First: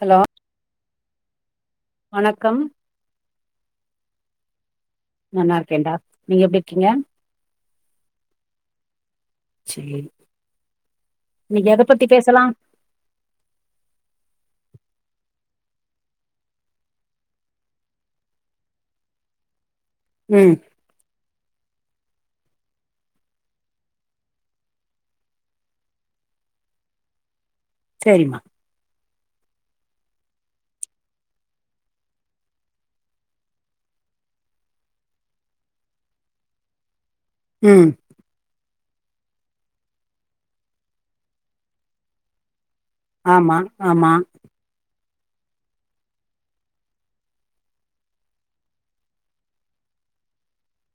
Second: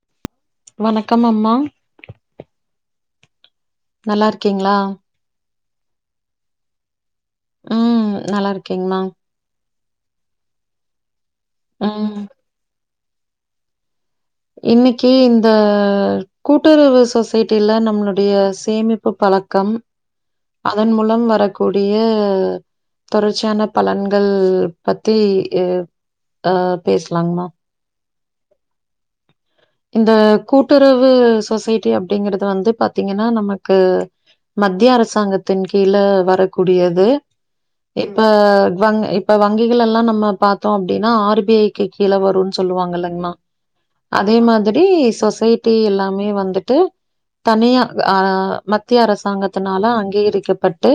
Hello வணக்கம் அம்மா வணக்கம் நல்லார்க்கீங்ளா நல்லார்க்கேன்டா நீங்க எப்டிருக்கீங்க ம் நல்லார்க்கேங்மா சேரி இன்னிக் எதப் பத்தி ம். பேசலா இன்னிக்கி இந்த கூட்டுறவு சொசைட்டில நம்ளுடைய சேமிப்பு பழக்கம் ம் அதன் மூலம் வரக்கூடிய தொடர்ச்சியான பலன்கள் பத்தி அ பேச்லாங்மா சேரிமா இந்த கூட்டுறவு சொசைட்டி அப்டிங்கிறது வந்து பாத்தீங்கனா நமக்கு மத்திய அரசாங்கத்தின் கீழ வரக்கூடியது ம் இப்ப வங் இப்ப வங்கிகள் எல்லா நம்ம பாத்தோ அப்டினா ஆர் பி ஐக்கு கீழ வருன் சொல்லுவாங்கல்ல ஆமா ஆமா தே மாதிரி சொசைட்டி எல்லாமே வந்துட்டு தனியா அ மத்திய அரசாங்கத்துனால அங்கீகரிக்கப்பட்டு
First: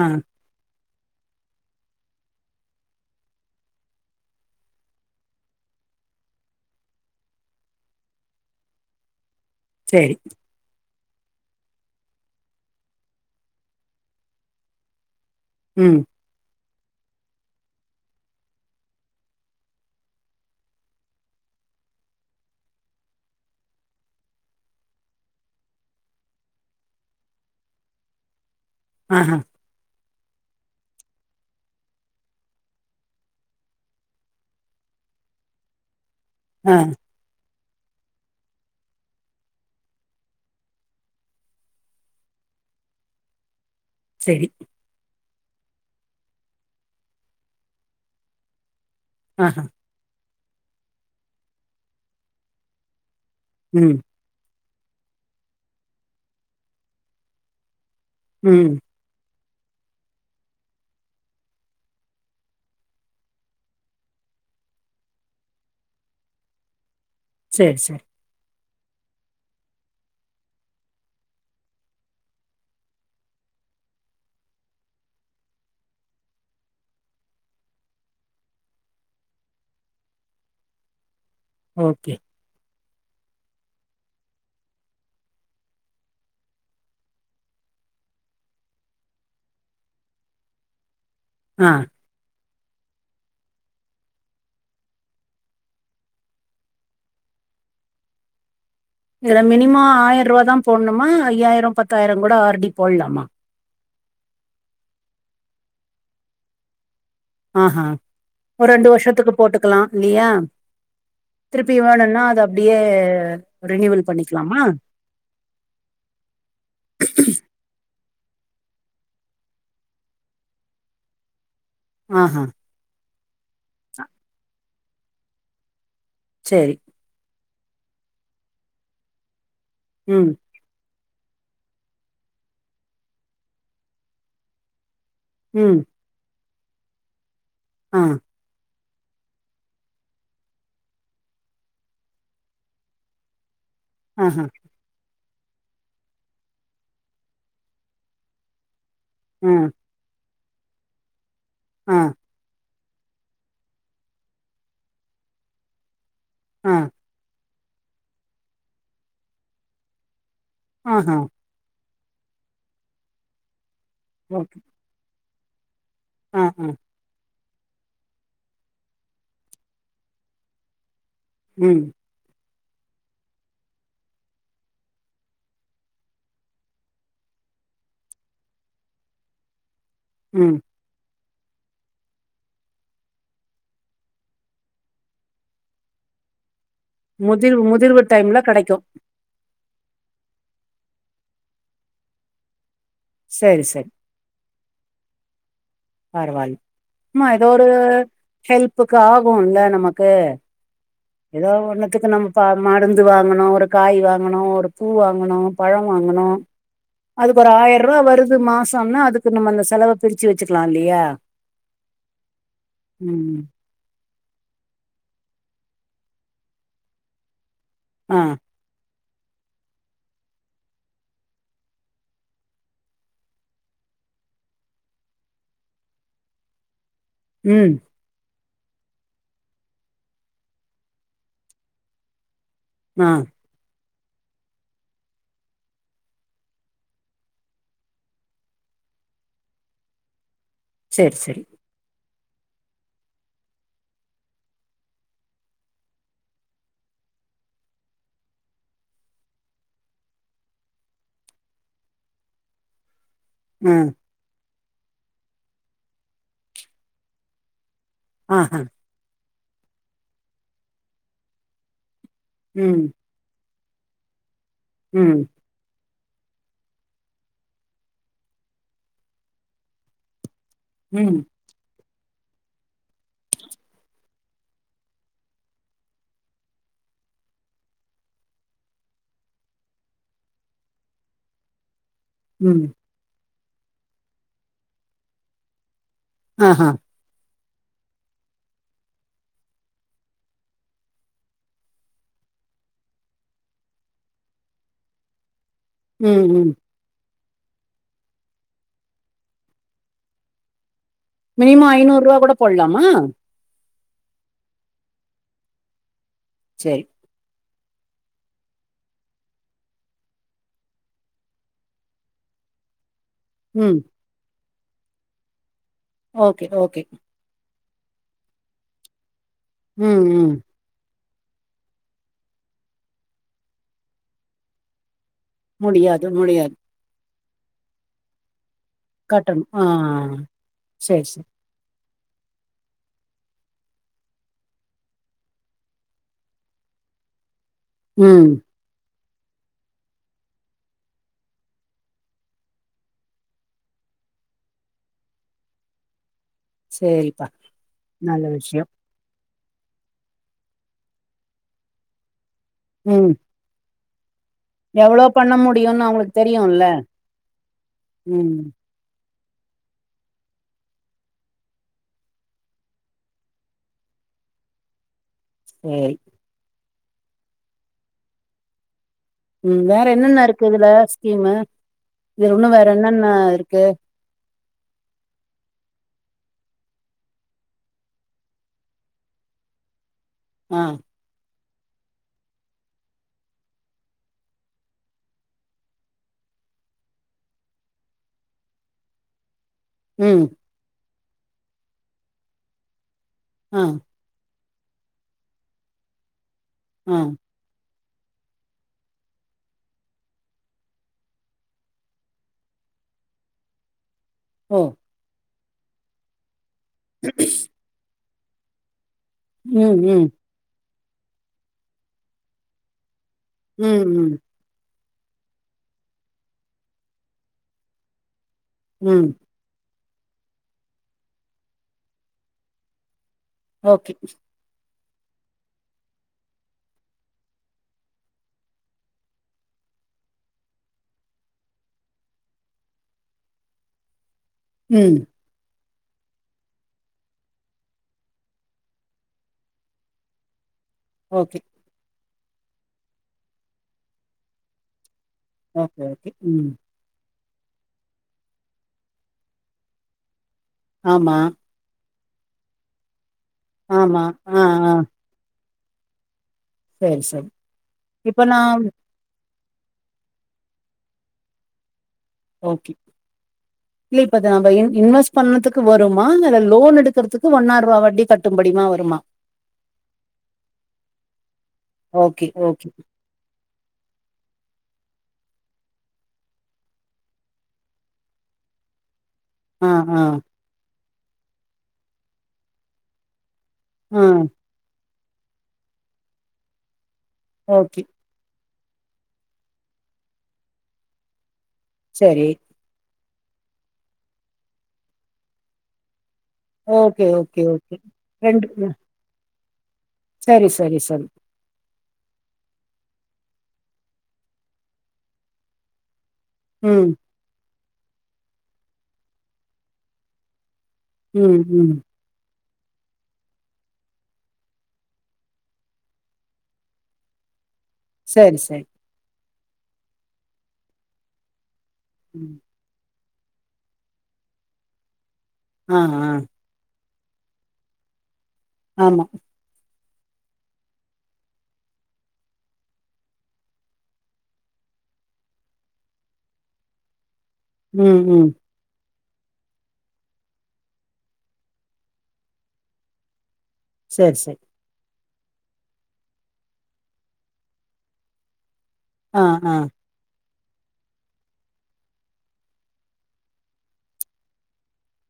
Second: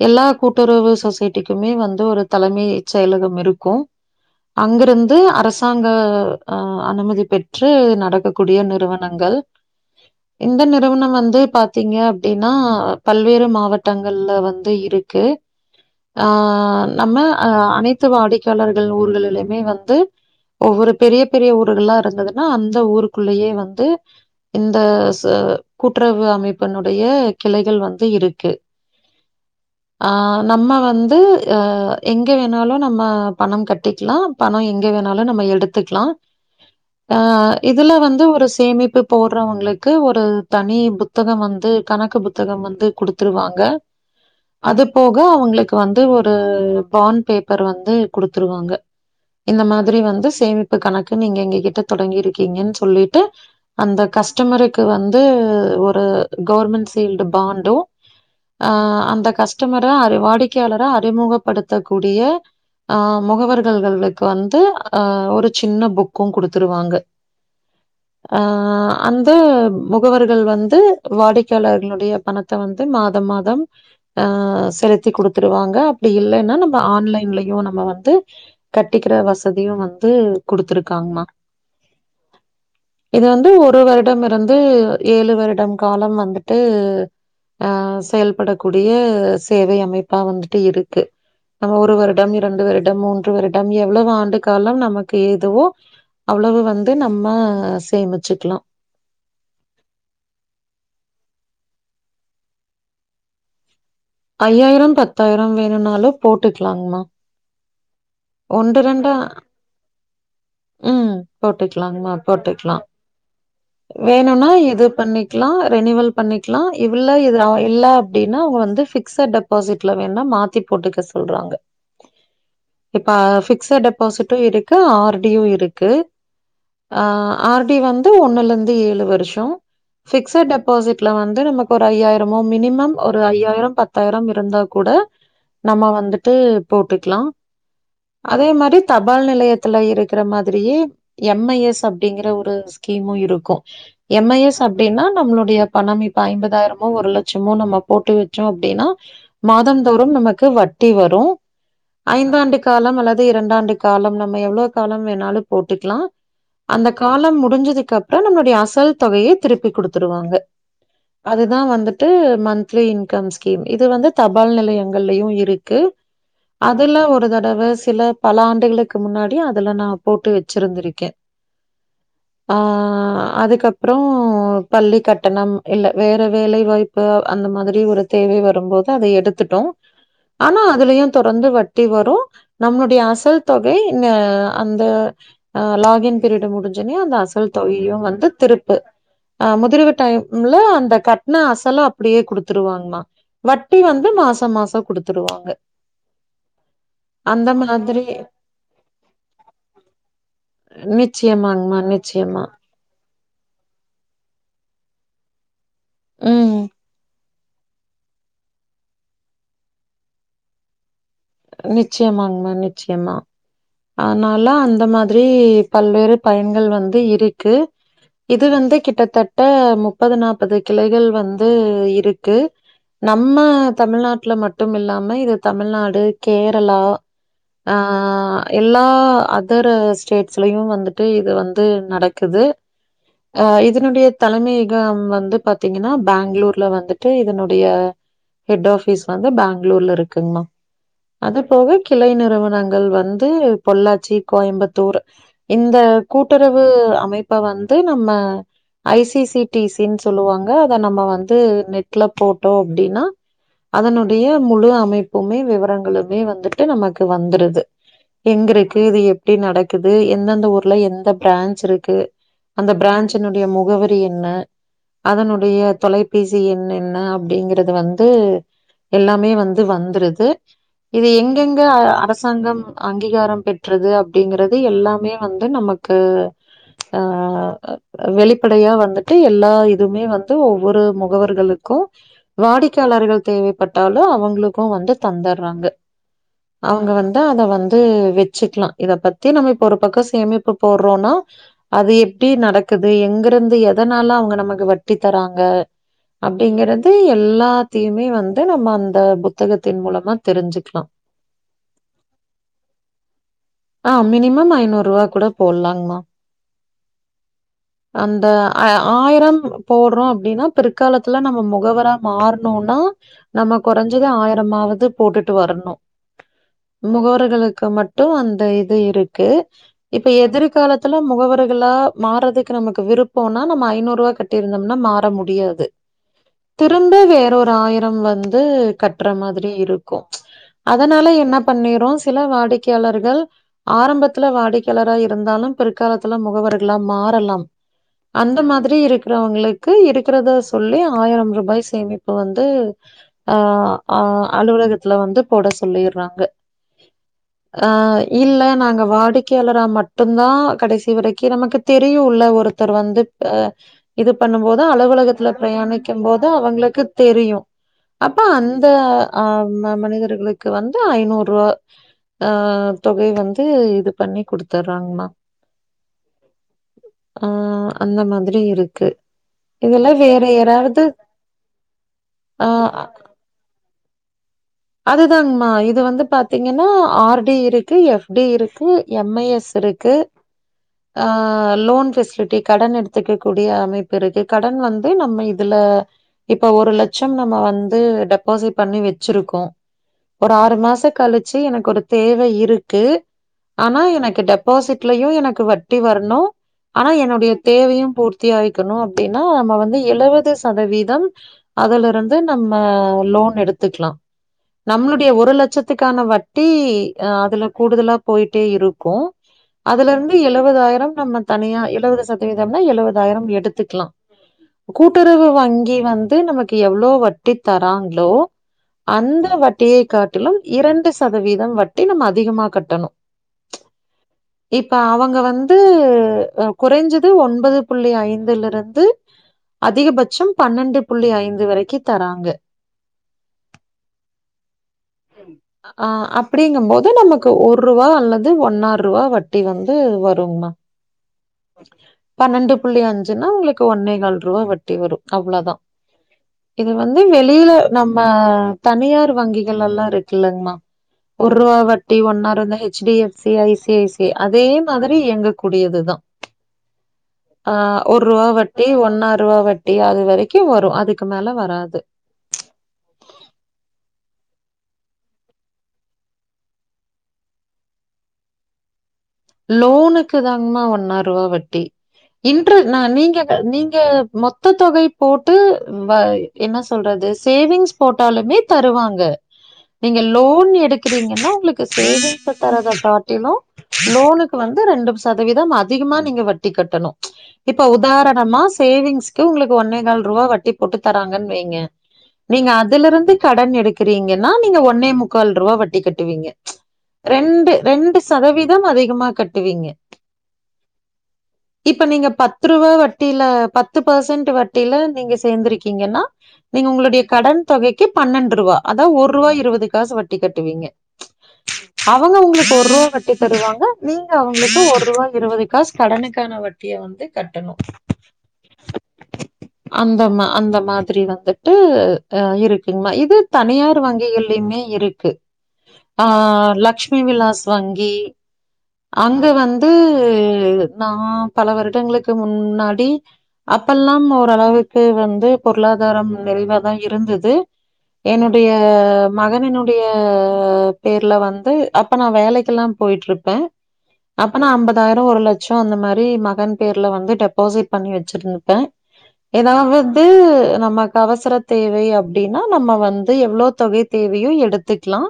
ஆ எல்லாக் கூட்டுறவு சொசைட்டிக்கிமே வந்து ஒருத் தலமை செயலகம் இருக்கு அங்கிருந்து அரசாங்க அ அனுமதி பெற் ற்று நடக்கக்கூடிய நிறுவனங்கள் சேரி இந்த நிறுவனம் வந்து பாத்தீங்க அப்டினா பல்வேறு மாவட்டங்கள்ல வந்து இருக்கு ம் அ நம்ம அ அனைத்து வாடிக்கையாளர்கள் ஊர்களிலுயுமே வந்து ஒவ்வொரு பெரியப் பெரிய ஊர்கல்லா இருந்ததுன்னா அந்த ஊருக்குள்ளியே வந்து இந்தச கூட்டுறவு அமைப்புனுடைய கிளைகள் வந்து இருக்கு ஆஹ அ நம்ம வந்து அ எங்கே வேணாலு நம்ம பணம் கட்டிக்லாம் பணோ எங்க வேணாலு நம்ம எடுத்துக்லா அ அ இதுல வந்து ஒரு சேமிப்பு போர்றவுங்ளுக்கு ஒரு தனி புத் த்தகம் வந்து கணக்கு புத்தகம் வந்து குடுத்துருவாங்க செரி அதுப்போக அவுங்ளுக்கு வந்து ஒரு பாண்ட் பேப்பர் வந்து குடுத்துருவாங்க இந்த ஆஹா மாதிரி வந்து சேமிப்பு கணக்குன் நீங்க எங்ககிட்ட தொடங்கிருக்கீங்கன் சொல்லிட்டு ம் அந்த கஸ்டமருக்கு வந்து ஒரு கவுர்மெண்ட் சீல்டு பாண்டு அ ம் அந்தக் கஸ்டமர அர வாடிக்கையாளரா அறிமுகப்படுத்தக்கூடிய அ முகவர்கள்களுக்கு வந்து அ ஒரு சின்ன புக்குங் குடுத்துருவாங்க சேர் சே அ ஆ அ அந்த முகவர்கள் வந்து வாடிக்கையாளர்களுடைய பணத்த வந்து மாதம் மாதம் அ செலுத்திக் குடுத்துருவாங்க அப்டி இல்லைனா நம்ம ஆன்லைன்லியு நம்ம வந்து கட்டிக்கிற வசதியு வந்து குடுத்துருக்காங்மா ஓகே இது வந்து ஒரு வருடம் இருந்து ஏழு வருடம் காலம் வந்துட்டு ஆஹ் செயல்படக்கூடிய சேவை அமைப்பா வந்துட்டு இருக்கு ஆ நம்ம ஒரு வருடம் இரண்டு வருடம் மூன்று வருடம் எவ்வளவு ஆண்டு காலம் நமக்கு ஏதுவோ அவ்வளவு வந்து நம்ம சேமிச்சுக்கலா இதுல மினிமம் ஆயிரூவா தா போடணுமா இல்ல ஐயாயிரம் பத்தாயிரம் கூட ஆர்டி போட்லாமா ஐயாயிரம் பத்தாயிரம் வேணுனாலு போட்டுக்கலாங்மா ஆ ஹா ஒரு ரெண்டு வருஷத்துக்கு போட்டுக்கலா இல்லையா ம் திருப்பி போட்டுக்கலாங்மா வேணும்னா அது போட்டுக்கலா அப்டியே ரினிவல் வேணும்னா பண்ணிக்கலாமா இது பண்ணி லா ரெனிவல் பண்ணிக்கலா இவ்ள இது இல்ல அப்டின்னா அவங்க வந்து ஃபிக்ஸ் அண்ட் டப் டப்பாசிட்ல வேணா மாத்தி போட்டுக்க சொல்றாங்க ஆஹா இப்ப ஃபிக்செட் டெபாசிட்டு இருக்கு ஆர்டியு இருக்கு சேரி ஆர்டி வந்து ஒன்னுலருந்து ஏழு வருஷோ ம் ஃபிக்செட் டெப் டபோசிட்ல வந்து நமக்கு ஒரு ஐயாயிரமோ மினிமம் ஒரு ஐயாயிரம் பத்தாயிரம் இருந்தா கூட ம் நம்ம வந்துட்டு போட்டுக்லா ஆஹ் அதே மாரி தபால் நிலையத்துல இருக்குற மாதிரியே எம் ஐ எஸ் அப்படிங்குற ஒரு ஸ்கீமு இருக்கு ஆஹா எம்ஐஎஸ் அப் அப்டின்னா நம்மளுடைய பணம் இப்ப ஐம்பதாயிரமோ ஒரு லட்சமோ நம்ம போட்டு வச்சோ அப்டின்னா ஆ மாதம் தோறும் நமக்கு வட்டி வரு அஹ் ஐந்தாண்டு காலம் அல்லது இரண்டாண்டு காலம் நம்ம எவ்ளவு காலம் வேணாலு போட்டுக்கலா ஆ அந்த காலம் முடிஞ்சதுக்கு அப்றோ நம்மளுடைய அசல் தொகைய திருப்பி கொடுத்துருவாங்க ஆஹ்ஹா அதுதா வந்துட்டு மந்திலி இன்கம் ஸ்கீம் இது வந்து தபால் ஓகே நிலையங்கங்களையு இருக்கு ஆ ஆ அதுல்லா ஒரு தட பலசில பல ஆண்டுகளுக்கு முன்னாடி அதுல நா போட்டு வச்சிருந்திருக்கே ம் ஆஹ் அதுக்கப்புறோ பள்ளி கட்டணம் இல்ல வேற வேலைவாய்ப்பு அந்த மாதிரி ஒரு தேவை வரும்போது அத எடுத்துட்டோ ம் ஆனா அதுலயு தொடர்ந்து வட்டி வரு நம்மளுடைய அசல் தொகை இந்த அந்த அஹ் லாகின் பீரியடு முடிஞ்சுன்னயு அந்த அசல் முதிர்வு முதிர்வு தொகையுவந்து டைம்ல கெடைக்கு திருப்பு அஹ் முதிர்வு டைம்ல அந்த கட்ன அசலஅப்டியே கொடுத்துருவாங்களா சரி வட்டி சரி வந்து மாசம் மாசம் கொடுத்துருவாங்க பரவாயில்ல ஆமா எதோ ஒரு மாதிரி ஹெல்ப்புக்கு ஆகுல்ல நமக்கு ஏதோ நிச்சயமாங்கம்மா, ஒன்னுத்துக்கு நம்ம நிச்சயமா. பாத்து மருந்து வாங்கனு ஒரு காய் வாங்கணு ஒரு பூ வாங்கனு பழம் வாங்கனு ம். அதுக்கு ஒரு ஆயிர்ரூவா வருது மாசோனா அதுக்கு நம்ம அந்த செலவ பிரிச்சு வச்சுக்கலா இல்லையா நிச்சயமாங்கா நிச்சயமா ம் அதனால அந்த மாதிரி பல்வேறு பயன்கள் வந்து இருக்கு அஹ் இது வந்து கிட்டத்தட்ட முப்பது நாப்பது கிளைகள் வந்து இருக்கு நம்ம தமிழ்நாட்ல மட்டும் இல்லாம இது தமிழ்நாடு கேரளா அ ம் எல்லா அதரு ஸ்டேட்ஸ்லையு வந்துட்டு இது வந்து நடக்குது அ அ இதனுடைய தலைமையகம் வந்து பாத்தீங்கன்னா பேங்ளூர்ல வந்துட்டு இதனுடைய ஹெட் ஆஃபீஸ் வந்து பேங்ளூர்ல இருக்குங்மா சரி அது சரி போக கிளை நிறுவனங்கள் வந்து பொள்ளாச்சி கோயம்புத்தூர் இந்த கூட்டுறவு அமைப்ப வந்து நம்ம ஐசிசிடிசனு சொல்லுவாங்க அத நம்ம வந்து நெட்ல போட்டோ அப்டீன்னா ஆ அதனுடைய முழு அமைப்புமே விவரங்களுமே வந்துட்டு நமக்கு வந்துருது எங்க ஆஹா ருக்கு இது எப்படி நடக்குது எந்தெந்த ஊர்ல எந்த பிரான்ச் இருக்கு அந்த ம் பிராஜ்ஜினுடைய முகவரி என்ன ம் அதனுடைய தொலை பிசிஎண் என்ன அப்டிங்கறது வந்து எல்லாமே வந்து வந்ருது இது என் ம் எங்கங்க அரசாங்கம் அங்கீகாரம் பெற்றது அப்டிங்கிறது எல்லாமே வந்து நமக்கு ஆ வெளிப்படையா வந்துட்டு எல்லா இதுமே வந்து ஒவ்வொரு முகவர்களுக் க்கு ம் வாடிக்கையாளர்கள் தேவைப்பட்டாலு அவங்களுக்கு வந்து தந்துறாங்க ஆஹா அவங்க வந்து அது வந்து வச்சுக்லா இத பத்தி நம்ம இப்ப ஒரு பக்கொ சேமிப்பு போட்றோன்னா அது எப்டி நடக்குது எங்க ருந்து எதனால அவங்க நமக்கு வட்டி தறாங்க ம் ம் அப்டிங்கறது எல்லாத்தையுமே வந்து நம்ம அந்த புத்தகத்தின் மூலமா தெரிஞ்சுக் க்ளா மினிமொ ஐநூ ரூவா கூட போட்லாமா அ மினிமம் ஐநூருவா கூட போட்லாங்மா சேரி அந்த ஆ ஆய்ரம் போட்ரோ அப்டின்னா பிற்காலத்துல நம்ம முகவரா மாறனுனா நம்ம ம் கொறஞ்சது ஆயிரமாவது போட்டுட்டு வரனு ஓகே ஓகே முகவர்களுக்கு மட் டு அந்த இது இருக்கு ம் இப்ப ம் எதிர்காலத் குல முகவர்களா மாற்றதுக்கு நமக்கு விருப்பொனா நம்ம ஐநூறுவா கட்டிருந்தொம்னா மாறு முடியாது திரும்ப வேற ஒரு ஆயிரம் வந்து கட்ட மாதிரி கட்டணும் ஆ இருக்கு சரி அதனால சரி என்ன பண்ணிரோ சில வாடிக்கையாளர்கள் ஆரம்பத்துல வாடிக்கையாளரா இருந்தாலு பிற்காலத்துல முகவர்களா மாறலாம் ம் அந்த மாதிரி இருக் இருக்கிறவங்களுக்கு இருக்கிறத சொல்லி ஆயிரம் ரூபாய் சேமிப்பு வந்து ஆ ஆ அலுவலகத்துல வந்து போட சொல்லிற்றாங்க சேரிப்பா நல்ல விஷ்யோ அங்க வாடிக்கையாளரா மட்டுந்தா கடைசி வரைக்கு நமக்கு தெரியுல்ல ஒரு ஒருத்தர் வந்து ம் ப்ப இது பண்ணும் போது எவ்வளோ அலுவலகத்துல பண்ண முடியும்னு பிரயாணிக்கும் அவங்களுக்கு போது தெரியும்ல அவங்களுக்கு தெரியு அப்ப அ ம் இந்த அ மனிதர்களுக்கு வந்து ஐநூறு ஆ தொகை வந்து இது பண்ணி குடுத்துர்றாங்மா சேரி ஆ அந்த மாதிரி இருக்கு ம் வேற இதுல என்னென்ன ருக்கு இதுல யாராவது ஸ்கீமு இதுல ஆ, இன்னு வேற என்னென்ன இருக்கு அதுதாங்மா இது வந்து பாத்தீங்கன்னா ஆர் டி இருக்கு எப் டி இருக்கு எம்ஐஎஸ் இருக் கே ஆ ஆ லோன் பெசிலிட்டி கடன் எடுத்துக்க கூடிய அமைப்பு இருக்கு கடன் வந்து நம்ம இதுல இப்போ ஒரு லட்சோம் நம்ம வந்து டெபாசிட் பண்ணி வச்சிருக்கோ ம் ஒரு ஆறு மாசோ கழிச்சு எனக்கு ஒரு தேவ இருக்கு ஆ ஆனா எனக்கு டெ பாசிட்லயு எனக்கு வட்டி வரணு ஆனா ஆ என்னுடைய தேவையு பூர்த்தி ஆயிக்கணு அப்டின்னா நம்ம வந்து எழுவது சதவீதம் அதுலருந்து நம்ம லோன் எடுத்துக்லா ஓ நம்மளுடைய ஒரு லட்சத்துக்கான வட்டி அ அதுல கூடுதலா போயிட்டே இருக்கு ம் ம் அதுலருந்து எழுவதாயிரம் நம்ம தனியா எழுவது சதவீதம்னா எழுவதாயிரம் எடு ம் எடுத்துக்கலா ம் கூட்டுறவு வங்கி வந்து நமக்கு எவ்ளோ வட்டி தராங்களோ ம் அந்த வட்டியை காட்டிலும் இரண்டு சதவீதம் வட்டி நம்ம அதிகமா கட்டணு ஓகே இப்ப அவங்க வந்து அ குறைஞ்சது ஒன்பது புள்ளி ஐந்துலருந்து அதிகபட்சம் பன்னெண்டு புள்ளி ஐந்து வரைக்கு தராங்க ம் அ அப்டிங்கம்போது நமக்கு ஒரூவா அல்லது ஒன்னாரூவா வட்டி வந்து வருங்மா ஓகே பன்னெண்டு புள்ளி அஞ்சுன்னா உங்களுக்கு ஒன்னே கால் ரூவா வட் டி வரு அவ்வளோதா ஓகே ஓகே டி ம் இது வந்து வெளில நம்ம தனியார் வங்கிகள் எல்லா இருக்குல்லங்மா ஆமா ஒரூவா வட்டி ஒன்னாரு இந்த H D F C I C I ஆமா சி ஆ அதே ஆ மாதிரி எங்க கூடியதுதா சரி சரி ஆ ஒரூவா இப்போ நான் வட்டி ஒன்னாரூவா வட் டி அது வரைக்கு வரு அதுக்கு மேல வராது ஓகே இல்ல இப்ப அத நம்ப இன் இன்வெஸ் பண்ணதுக்கு வருமா இல்ல லோன் எடுக்கறதுக்கு ஒன்னாரூவா வட்டி கட்டும்படிமா வருமா லோனுக்கு தாங்மா ஒன்னாரூவா வட்டி ஓகே, இன்ட்ர ஓகே. நா நீங்க நீங்க மொத்த தொகை போட்டு வ என்ன சொல்றது சேவிங்ஸ் போட்டாலுமே தருவாங்க ஆ, நீங்க ஆ, லோன் எடுக்குறீங்கன்னா உங்களுக்கு சேவிங்ஸ் தராத காட்டிலு ஆ. லோனுக்கு வந்து ரெண்டு சதவீதம் அதிகமா நீங்க வட்டி கட்டணு இப்ப ஓகே. உதார ணமா சேவிங்ஸ்க்கு உங்களுக்கு ஒன்னே கால் ரூவா வட்டி போட்டு தராங்கன் வைங்க சரி. நீங்க அதுலருந்து கடன் எடுக்குறீங்கன்னா நீங்க ஒன்னே முக்கால் ரூவா வட்டி கட்டுவீங்க ஓகே, ஓகே, ரெண்டு ஓகே. ரெண்டு சதவீதம் ம். அதிகமா கட்டுவீங்க சரி சரி சரி இப்ப நீங்க பத்து ரூவா வட்டியில பத்து பர்சன்ட் வட்டியில நீங்க சேர்ந்திருக்கீங்கன்னா நீங்க ம், உங்களுடைய கடன் தொகைக்கு பன்னெண்டு ரூவா அதா ஒரூவா இருவது காசு வட்டி கட்டுவீங்க ம் ம் அவங்க உங்களுக்கு ஒரூவா வட்டி தருவாங்க நீங்க அவங்களுக்கு ஒரூவா இருவது காசு கடனுக்கான வட்டிய வந்து கட்டணு சரி சரி அந்த மா அந்த மாதிரி வந்துட்டு அ ம். இருக் கிங்மா இது தனியார் வங்கிகள்லையுமே இருக்கு ஆ லக்ஷ் மி விலாஸ் வங்கி ஆமா. அங்க வந்து நா பல வருடங்களுக்கு முன்னாடி அப்பல்லாம் ஓரளவுக்கு வந்து பொருளாதாரம் நிறைவா தா இருந்தது ம், ம். என்னுடைய ஆ மகனின்னுடைய பேர்ல வந்து அப்ப நா வேலைக்கெல்லா போய்ட்ருப்பே சரி, அப்ப சரி. நா அம்ப தாய்ரோ ஒரு லட்சோ அந்த மாரி மகன் பேர்ல வந்து டெபாசிட் பண்ணி வச்சிருன்ப்பே ஆ, ஆ, எதாவத் நமக்கு அவசர தேவை அப்டின்னா நம்ம வந்து எவ்ளோ தொகை தேவையோ எடுத்துக்லா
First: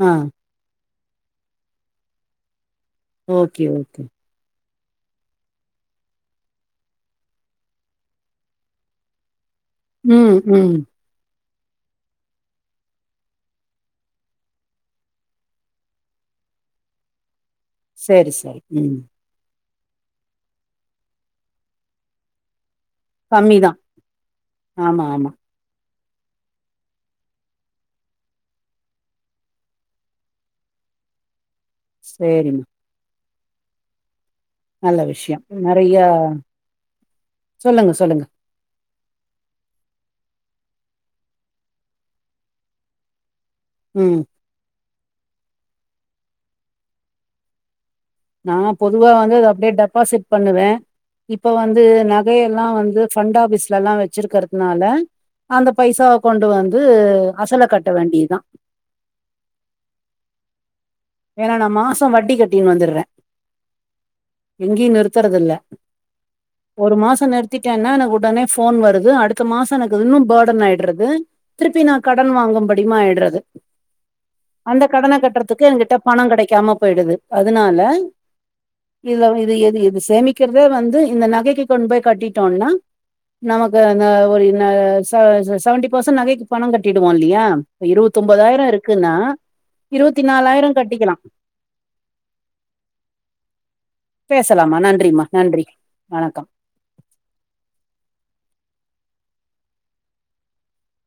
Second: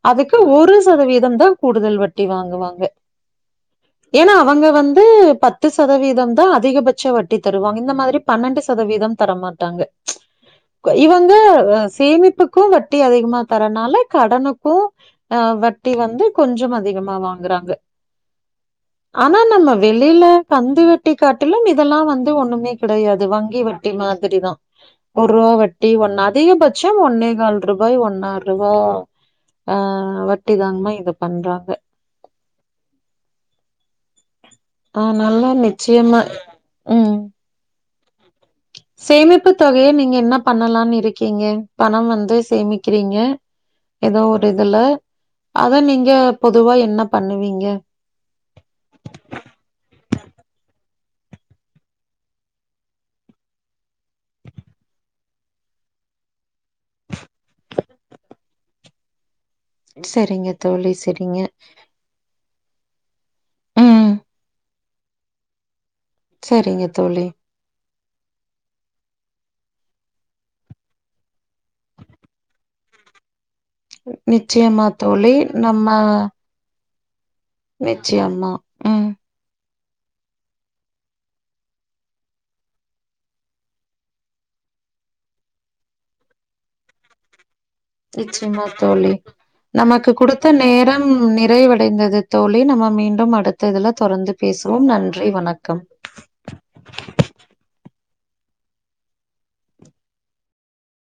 ஆ. அதுக்கு ஒரு சதவீதம் தா கூடுதல் வட்டி வாங்குவாங்க ஓகே ஓகே ஏனா அவங்க வந்து பத்து சதவீதம் தா அதிகபட்ச வட்டி தருவாங்க இந்த மாத்ரி பன்னெண்டு சதவீதம் தரமாட்டாங்க ம் ம் இவங்க சேமிப்புக்கு வட்டி அதிகமா தரனால கடனுக்கு ஆ வட்டி வந்து கொஞ்சம் அதிகமா வாங்குறாங்க சேரி சேரி ம் ஆனா நம்ம வெளில கந்து வட்டி காட்டிலும் இதெல்லா வந்து ஒண்ணுமே கிடையாது கம்மி வங்கி தான். வட்டி மாதிரிதா ஆமா, ஆமா. ஒரூவா வ ட்டி ஒன் அதிகபட்சம் ஒன்னேகால் ரூபாய் ஒன்னாறுவா ஆ வட்டி வாங்னா இது பண்றாங்க சேரிம்மா நல்ல விஷ்யோ அதனால நறையா நிச்சயமா ம். சொல்லுங்க சொல்லுங்க சேமிப்பு தொகைய நீங்க என்ன பண்ணலான் இருக்கிங்க பணம் வந்து சேமிக்கிறிங்க ம். எதோ ஒரு இதுல அத நீங்க பொதுவா என்ன பண்ணுவீங்க நா பொதுவா வந்து அத அப்டே டெபாசிட் பண்ணுவே இப்ப வந்து நகையெல்லா வந்து ஃபண்ட் ஆஃபிஸ்லலா வச்சிருக்கற்துனால அந்த பைசாவ கொண்டு வந்து அசல கட்ட வேண்டிதா செரிங்க தோழி செர் ஏனா நா மாசோ வட்டி கட்டின் வந்துறே ம் எங்கி நிறுத்தறதில்ல‌ சரிங்க ஒரு மாசோ தோழி. நிறு த்திட்டேனா எனக்கு உடனே ஃபோன் வருது அடுத்த மாசோ எனக்கிது இன்னு பேடன் ஆயிட்றது திருப்பி நா கடன் வாங்கும்படிமா ஆயட்றது நிச்சயமா தோழி நம்ம என்கிட்ட பணோ கெடைக்காம போய்டுது அதுனால நிச்சயமா. ம். இத இது எது எதுசேமி க்கற்தே வந்து இந்த நகைக்கு கொண்ட்போய் கட்டிடோனா நமக்கு னா ஒரு நா செ செவண்டி பெர்சன்ட் நகைக்கு பணோ கட்டிடுவோ‌ இல்லயா ப்ப நிச்சயமா இருவத்தொம்பதாய்ரோ இருக்குன்னா தோழி. நமக்கு இருவத்தி குடுத்த நாலாய்ரோ நேரம் நிறைவடைந்தது தோழி நம்ம மீண்டும் அடுத்த‌ இதுல தொடர்ந்து பேசலாமா பேசுறோம் நன்றிமா நன்றி வணக்கம் வணக்கம்